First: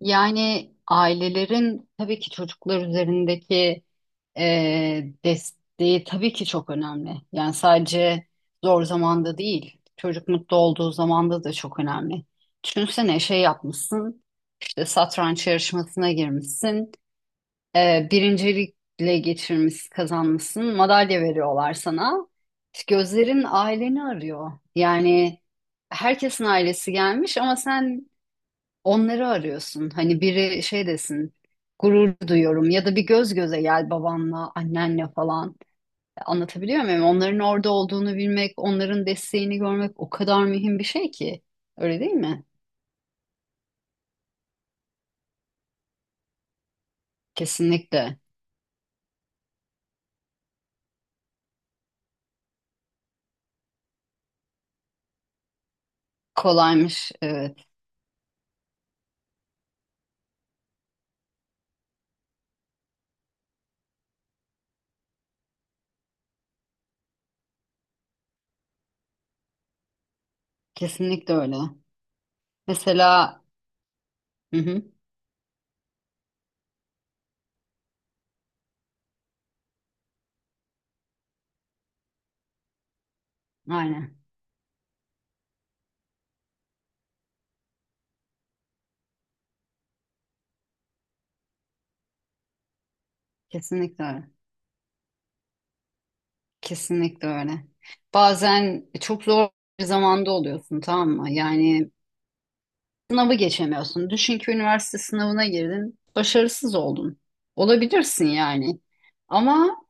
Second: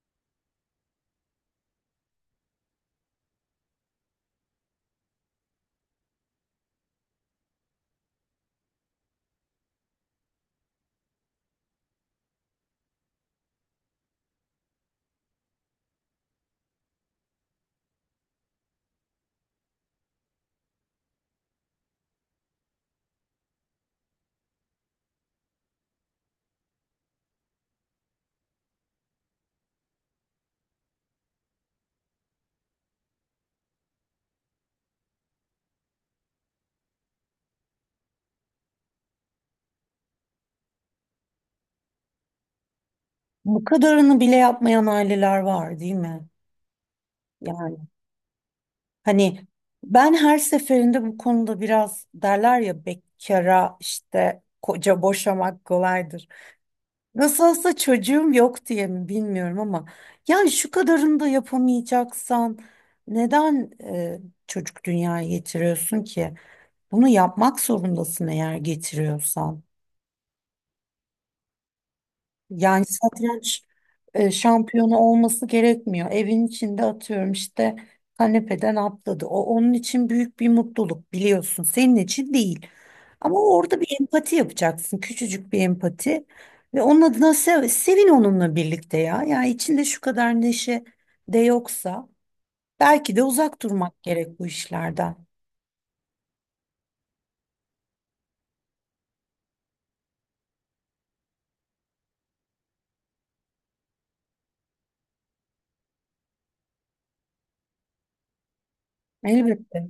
Yani ailelerin tabii ki çocuklar üzerindeki desteği tabii ki çok önemli. Yani sadece zor zamanda değil, çocuk mutlu olduğu zamanda da çok önemli. Düşünsene şey yapmışsın, işte satranç yarışmasına girmişsin, birincilikle geçirmiş, kazanmışsın, madalya veriyorlar sana. İşte gözlerin aileni arıyor. Yani herkesin ailesi gelmiş ama sen onları arıyorsun. Hani biri şey desin, gurur duyuyorum ya da bir göz göze gel babanla, annenle falan. Anlatabiliyor muyum? Onların orada olduğunu bilmek, onların desteğini görmek o kadar mühim bir şey ki. Öyle değil mi? Bu kadarını bile yapmayan aileler var, değil mi? Yani Kesinlikle. hani ben her seferinde bu konuda biraz derler ya bekara işte koca boşamak kolaydır. Kolaymış. Nasıl Evet. olsa çocuğum yok diye mi bilmiyorum ama yani şu kadarını da yapamayacaksan neden çocuk dünyaya getiriyorsun ki? Bunu yapmak zorundasın eğer getiriyorsan. Kesinlikle öyle. Yani Mesela. satranç Hı hı. şampiyonu olması gerekmiyor. Evin içinde atıyorum işte kanepeden atladı. O onun için büyük bir mutluluk biliyorsun. Senin için değil. Ama orada bir Aynen. empati yapacaksın. Küçücük bir empati. Ve onun adına sevin onunla birlikte ya. Yani içinde şu kadar neşe de yoksa belki de uzak durmak Kesinlikle öyle. gerek bu işlerden. Kesinlikle öyle. Bazen çok zor bir zamanda oluyorsun, tamam mı? Yani sınavı geçemiyorsun. Düşün ki üniversite sınavına girdin, başarısız oldun. Olabilirsin yani. Ama Elbette.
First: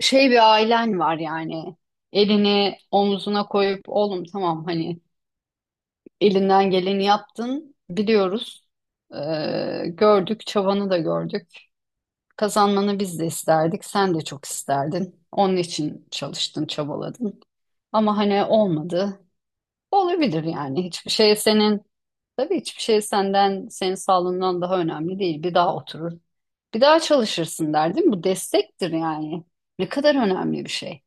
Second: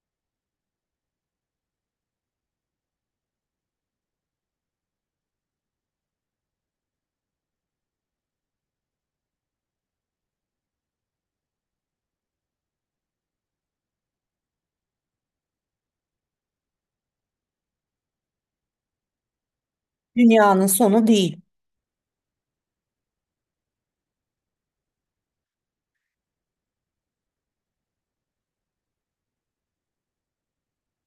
şey bir ailen var yani. Elini omuzuna koyup oğlum tamam hani elinden geleni yaptın biliyoruz. Gördük, çabanı da gördük. Kazanmanı biz de isterdik, sen de çok isterdin. Onun için çalıştın, çabaladın. Ama hani olmadı. Olabilir Dünyanın yani. sonu Hiçbir şey değil. senin Tabii hiçbir şey senden, senin sağlığından daha önemli değil. Bir daha oturur, bir daha çalışırsın der, değil mi? Bu destektir yani. Ne kadar önemli bir şey.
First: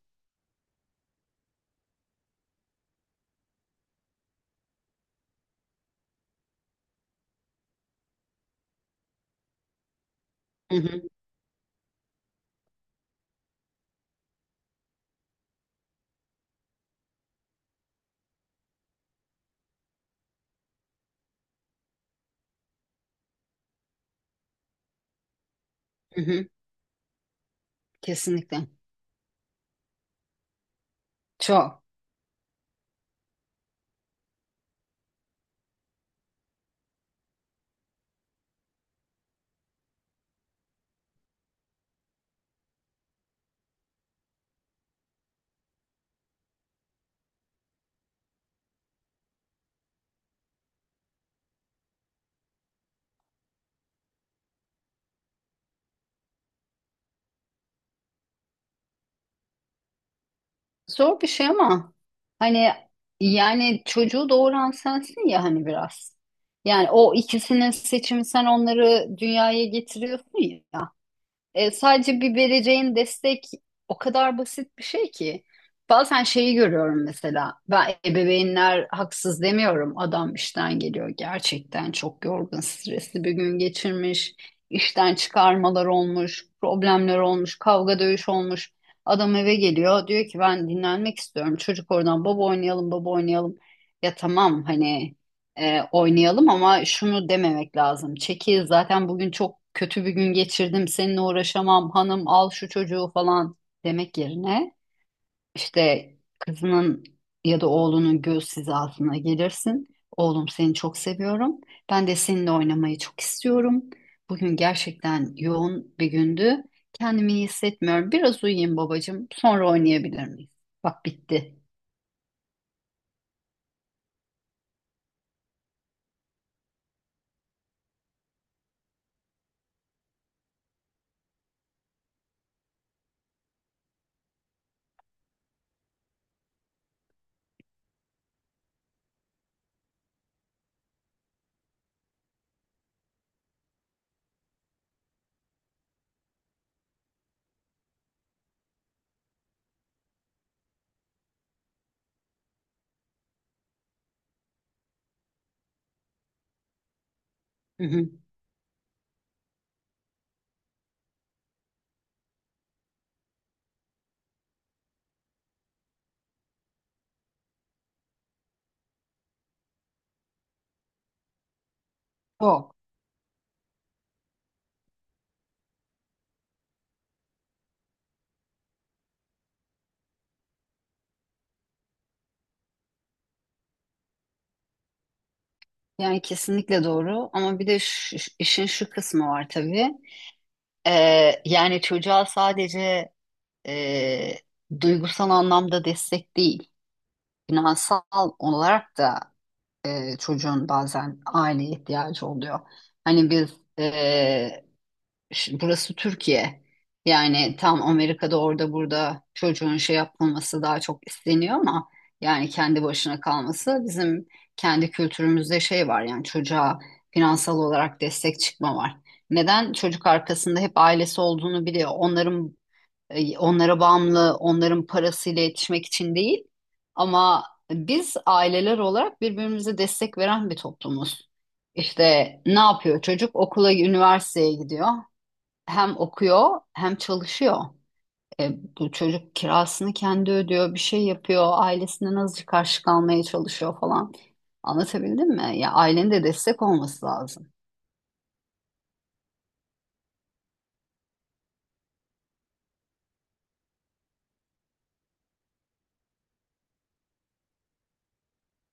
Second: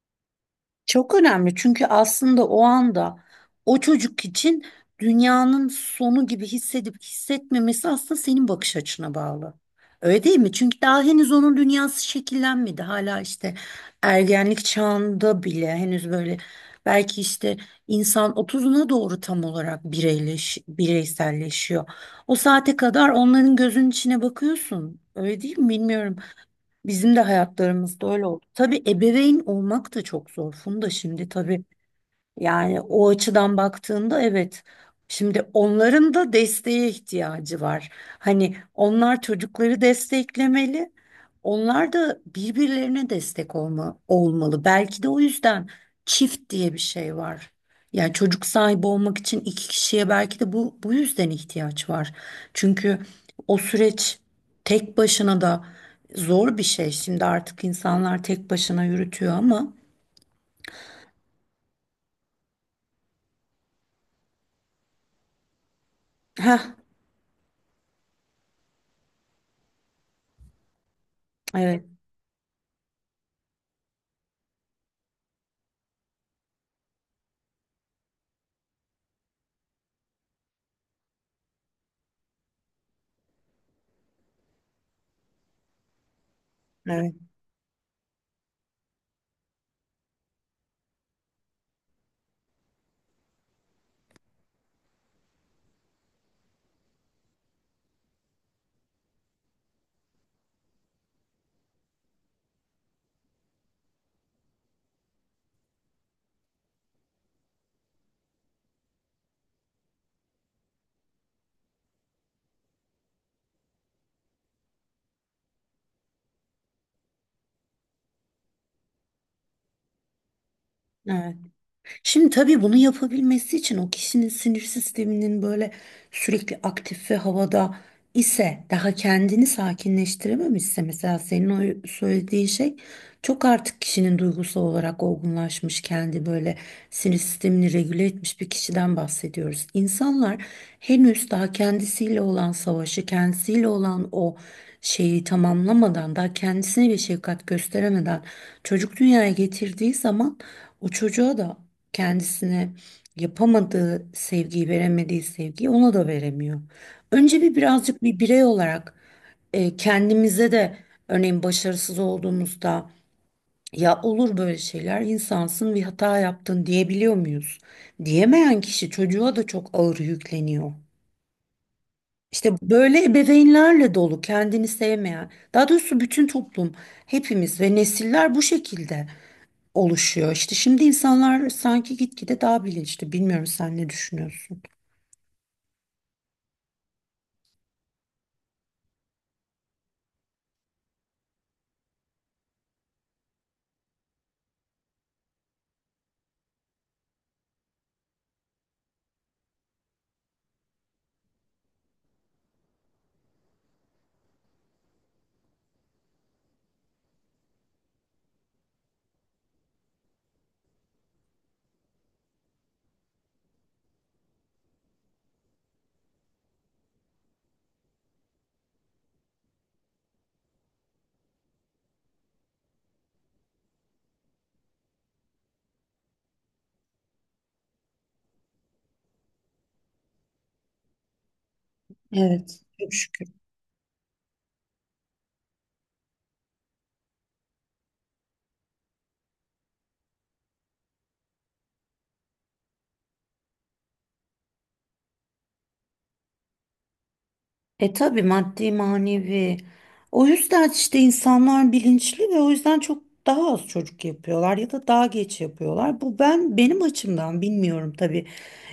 Çok önemli çünkü aslında o anda o çocuk için dünyanın sonu gibi hissedip hissetmemesi aslında senin bakış açına bağlı. Öyle değil mi? Hı Çünkü hı, daha henüz onun dünyası şekillenmedi. Hala işte ergenlik çağında bile henüz böyle belki işte insan 30'una doğru tam olarak bireyselleşiyor. O saate kadar onların gözünün içine bakıyorsun. Öyle değil mi? Bilmiyorum. hı hı. Bizim de hayatlarımızda öyle oldu. Kesinlikle. Tabii ebeveyn olmak da çok zor. Funda şimdi tabii Çok. yani o açıdan baktığında evet. Şimdi onların da desteğe ihtiyacı var. Hani onlar çocukları desteklemeli. Onlar da birbirlerine destek olmalı. Belki de o yüzden çift diye bir şey var. Yani çocuk sahibi olmak için iki kişiye belki de bu yüzden ihtiyaç var. Çünkü o süreç tek başına da zor bir şey. Şimdi artık insanlar tek başına yürütüyor ama. Zor bir şey ama hani yani çocuğu doğuran sensin ya hani biraz. Heh, Yani o ikisinin seçimi, sen onları dünyaya getiriyorsun ya. Evet, Sadece bir vereceğin destek o kadar basit bir şey ki. Bazen şeyi görüyorum mesela. Ben ebeveynler haksız demiyorum. Adam işten geliyor, gerçekten çok yorgun, stresli bir gün geçirmiş. İşten çıkarmalar olmuş, evet, problemler olmuş, kavga dövüş olmuş. Adam eve geliyor diyor ki ben dinlenmek istiyorum. Çocuk oradan baba oynayalım, baba oynayalım. Ya tamam, hani oynayalım, ama şunu dememek lazım. Çekil, zaten bugün çok kötü bir gün geçirdim, seninle uğraşamam, hanım al şu çocuğu falan demek yerine işte kızının ya da oğlunun göz hizasına gelirsin. Oğlum, seni çok seviyorum. Ben de seninle oynamayı çok istiyorum. Bugün gerçekten yoğun bir gündü. Kendimi iyi hissetmiyorum. Biraz uyuyayım babacığım. Sonra oynayabilir miyiz? Bak, evet. bitti. Şimdi tabii bunu yapabilmesi için o kişinin sinir sisteminin böyle sürekli aktif ve havada ise daha kendini sakinleştirememişse mesela senin o söylediğin şey çok artık kişinin duygusal olarak olgunlaşmış kendi böyle sinir sistemini regüle etmiş bir kişiden bahsediyoruz. İnsanlar henüz daha kendisiyle olan savaşı, kendisiyle olan o şeyi tamamlamadan, daha kendisine bir şefkat gösteremeden çocuk dünyaya getirdiği zaman o çocuğa da kendisine yapamadığı sevgiyi, veremediği sevgiyi ona da veremiyor. Önce bir Hı birazcık hı. bir birey olarak kendimize de örneğin başarısız olduğumuzda ya olur böyle şeyler insansın bir hata yaptın diyebiliyor muyuz? Diyemeyen kişi çocuğa da çok ağır yükleniyor. İşte O. böyle ebeveynlerle dolu kendini sevmeyen, daha doğrusu bütün toplum, hepimiz ve nesiller bu şekilde oluşuyor. İşte şimdi insanlar sanki gitgide daha bilinçli. Bilmiyorum sen ne düşünüyorsun? Yani kesinlikle doğru, ama bir de işin şu kısmı var tabii. Yani çocuğa sadece e, duygusal anlamda destek değil, finansal olarak da çocuğun bazen aileye ihtiyacı oluyor. Hani biz e, Şimdi burası Türkiye. Yani tam Amerika'da orada burada çocuğun şey yapılması daha çok isteniyor ama yani kendi başına kalması bizim kendi kültürümüzde şey var yani çocuğa finansal olarak destek çıkma var. Neden? Çocuk arkasında hep ailesi olduğunu biliyor. Onlara bağımlı, onların parasıyla yetişmek için değil. Ama biz aileler olarak birbirimize destek veren bir toplumuz. İşte ne Evet. Çok yapıyor şükür. çocuk? Okula, üniversiteye gidiyor, hem okuyor hem çalışıyor. E, Bu çocuk kirasını kendi ödüyor, bir şey yapıyor, ailesinden azıcık karşı kalmaya çalışıyor falan. Anlatabildim mi? Ya ailenin de destek olması lazım. E tabii maddi manevi. O yüzden işte insanlar bilinçli ve o yüzden çok daha az çocuk yapıyorlar ya da daha geç yapıyorlar. Bu ben benim açımdan bilmiyorum tabii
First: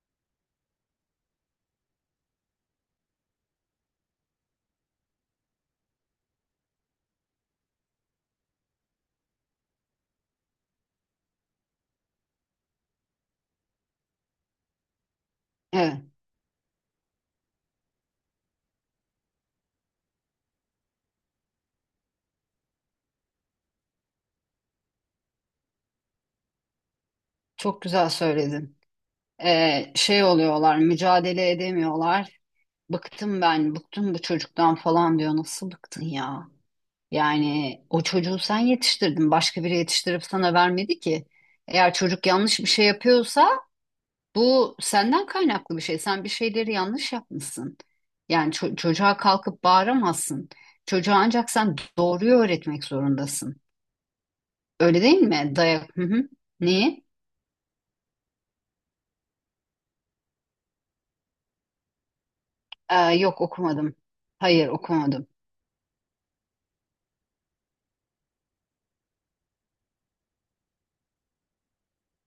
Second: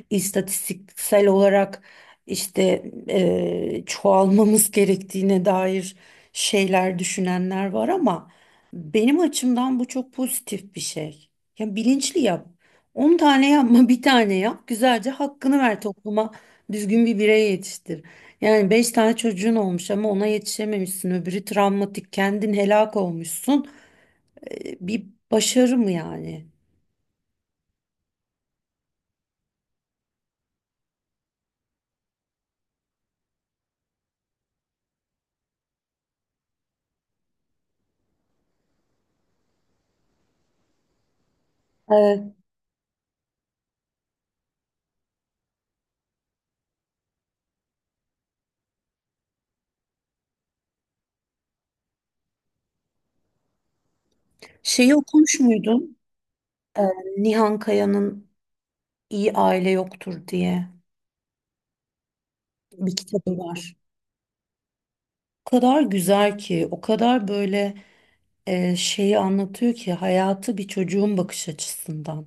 istatistiksel olarak işte çoğalmamız gerektiğine dair şeyler düşünenler var ama benim açımdan bu çok pozitif bir şey. Ya bilinçli yap. 10 tane yapma, bir tane yap. Güzelce hakkını ver Evet, topluma. Düzgün bir birey yetiştir. Yani beş tane çocuğun olmuş ama ona yetişememişsin. Öbürü travmatik, kendin helak olmuşsun. Bir başarı mı yani? çok güzel söyledin. Şey oluyorlar, mücadele edemiyorlar. Bıktım ben, bıktım bu çocuktan falan diyor. Nasıl bıktın ya? Yani o çocuğu sen yetiştirdin, başka biri yetiştirip sana vermedi ki. Eğer çocuk Ee, yanlış bir şey yapıyorsa bu senden kaynaklı bir şey. Sen bir şeyleri yanlış yapmışsın. Yani çocuğa kalkıp bağıramazsın. Çocuğa ancak sen doğruyu öğretmek zorundasın. Şeyi Öyle değil okumuş mi? Dayak. muydun? Hı hı. Ee, Niye? Nihan Kaya'nın İyi Aile Yoktur diye bir Aa, kitabı yok var. okumadım. Hayır okumadım. O kadar güzel ki, o kadar böyle şeyi anlatıyor ki hayatı bir çocuğun bakış açısından.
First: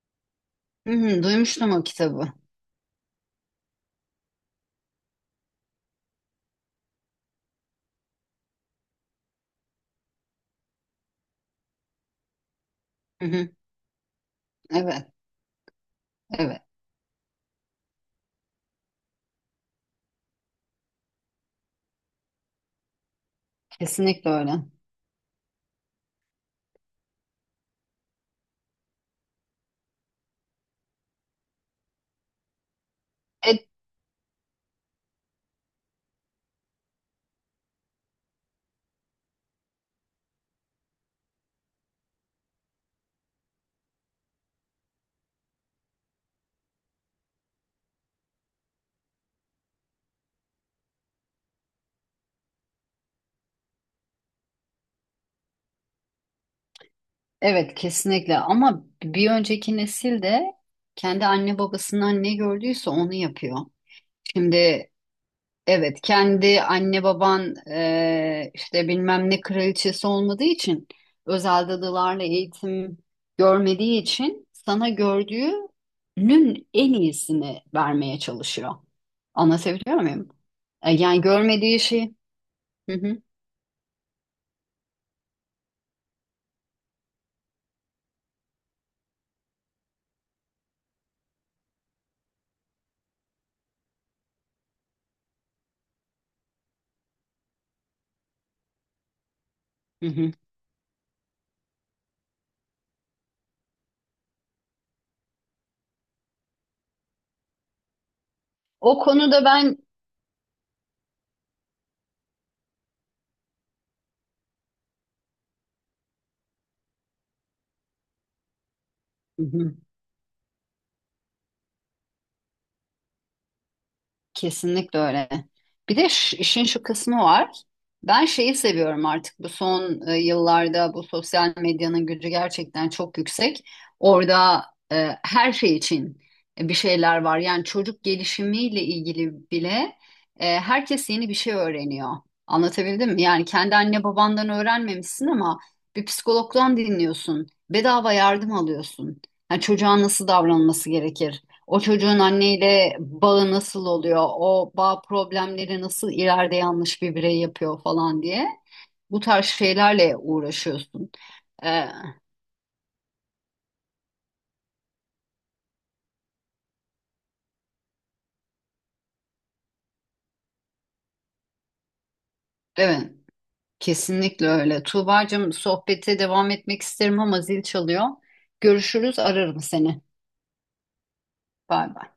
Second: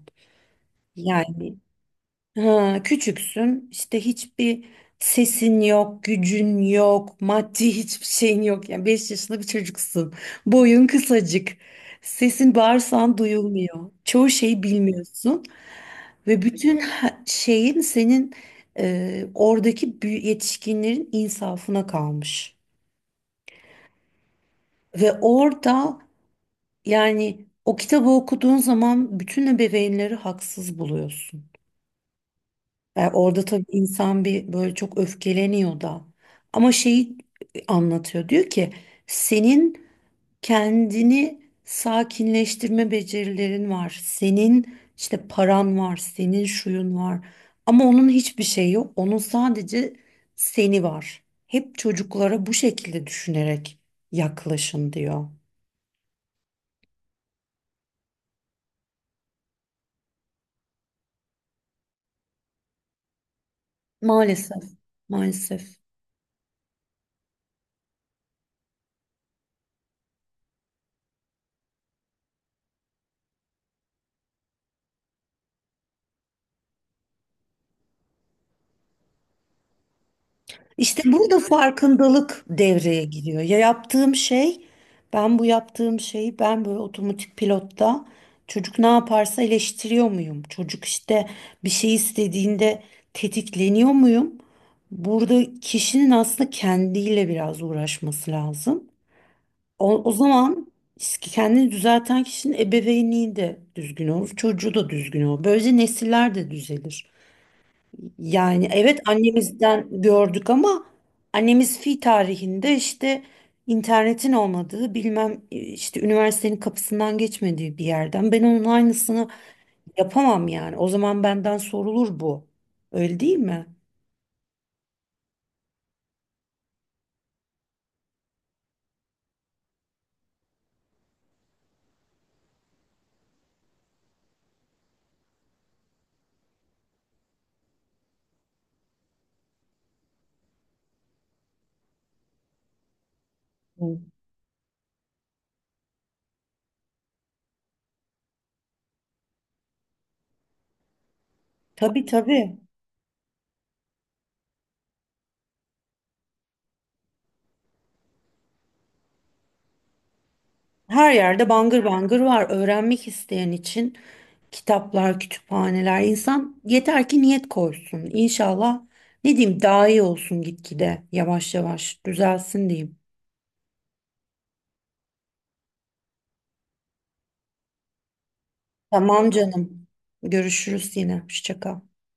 Hı hı, Yani duymuştum o kitabı. ha, küçüksün işte hiçbir sesin yok, gücün yok, maddi hiçbir şeyin yok. Yani 5 yaşında bir çocuksun. Boyun kısacık. Sesin bağırsan Hı hı. duyulmuyor. Çoğu şeyi Evet, bilmiyorsun ve evet. bütün şeyin senin oradaki yetişkinlerin insafına kalmış. Kesinlikle öyle. Ve orada yani o kitabı okuduğun zaman bütün ebeveynleri haksız buluyorsun. E, orada tabii E- insan bir böyle çok öfkeleniyor da. Ama şeyi anlatıyor. Diyor ki senin kendini sakinleştirme becerilerin var. Senin işte paran var, senin şuyun var. Ama onun hiçbir şeyi yok. Onun sadece seni var. Hep çocuklara bu şekilde düşünerek yaklaşın diyor. evet, kesinlikle. Ama bir önceki nesil de kendi anne babasından ne gördüyse onu yapıyor. Maalesef, Şimdi. maalesef. Evet, kendi anne baban işte bilmem ne kraliçesi olmadığı için özel dadılarla eğitim görmediği için sana gördüğünün en iyisini vermeye çalışıyor. Anlatabiliyor muyum? İşte Yani burada görmediği şey. farkındalık Hı devreye hı, giriyor. Ya yaptığım şey, ben bu yaptığım şeyi ben böyle otomatik pilotta çocuk ne yaparsa eleştiriyor muyum? Çocuk işte bir şey istediğinde tetikleniyor muyum? Burada kişinin aslında kendiyle biraz uğraşması lazım. O, hı o hı. zaman kendini düzelten kişinin ebeveynliği de düzgün olur, çocuğu da düzgün olur. Böylece nesiller de düzelir. Yani O evet konuda ben. annemizden gördük ama annemiz fi tarihinde işte internetin olmadığı bilmem işte üniversitenin kapısından geçmediği bir yerden ben onun aynısını Hı hı. yapamam yani. O zaman benden sorulur bu. Öyle değil mi? Kesinlikle öyle. Bir de işin şu kısmı var. Ben şeyi seviyorum artık bu son yıllarda bu sosyal medyanın gücü gerçekten çok yüksek. Orada her şey için bir şeyler var. Yani çocuk gelişimiyle ilgili bile herkes yeni bir şey öğreniyor. Anlatabildim mi? Yani kendi Hı. anne babandan öğrenmemişsin ama bir psikologdan dinliyorsun. Bedava yardım alıyorsun. Yani çocuğa nasıl davranması gerekir? O Tabii çocuğun tabii. anneyle bağı nasıl oluyor? O bağ problemleri nasıl ileride yanlış bir birey yapıyor falan diye. Bu tarz şeylerle uğraşıyorsun. Her yerde bangır Ee, bangır var. Öğrenmek isteyen için kitaplar, kütüphaneler. İnsan yeter ki niyet koysun. İnşallah ne diyeyim daha iyi olsun gitgide. Yavaş yavaş düzelsin diyeyim. evet, kesinlikle öyle. Tuğbacığım sohbete devam etmek isterim ama zil çalıyor. Görüşürüz, Tamam ararım canım. seni. Görüşürüz yine. Hoşça kal. Bay bay.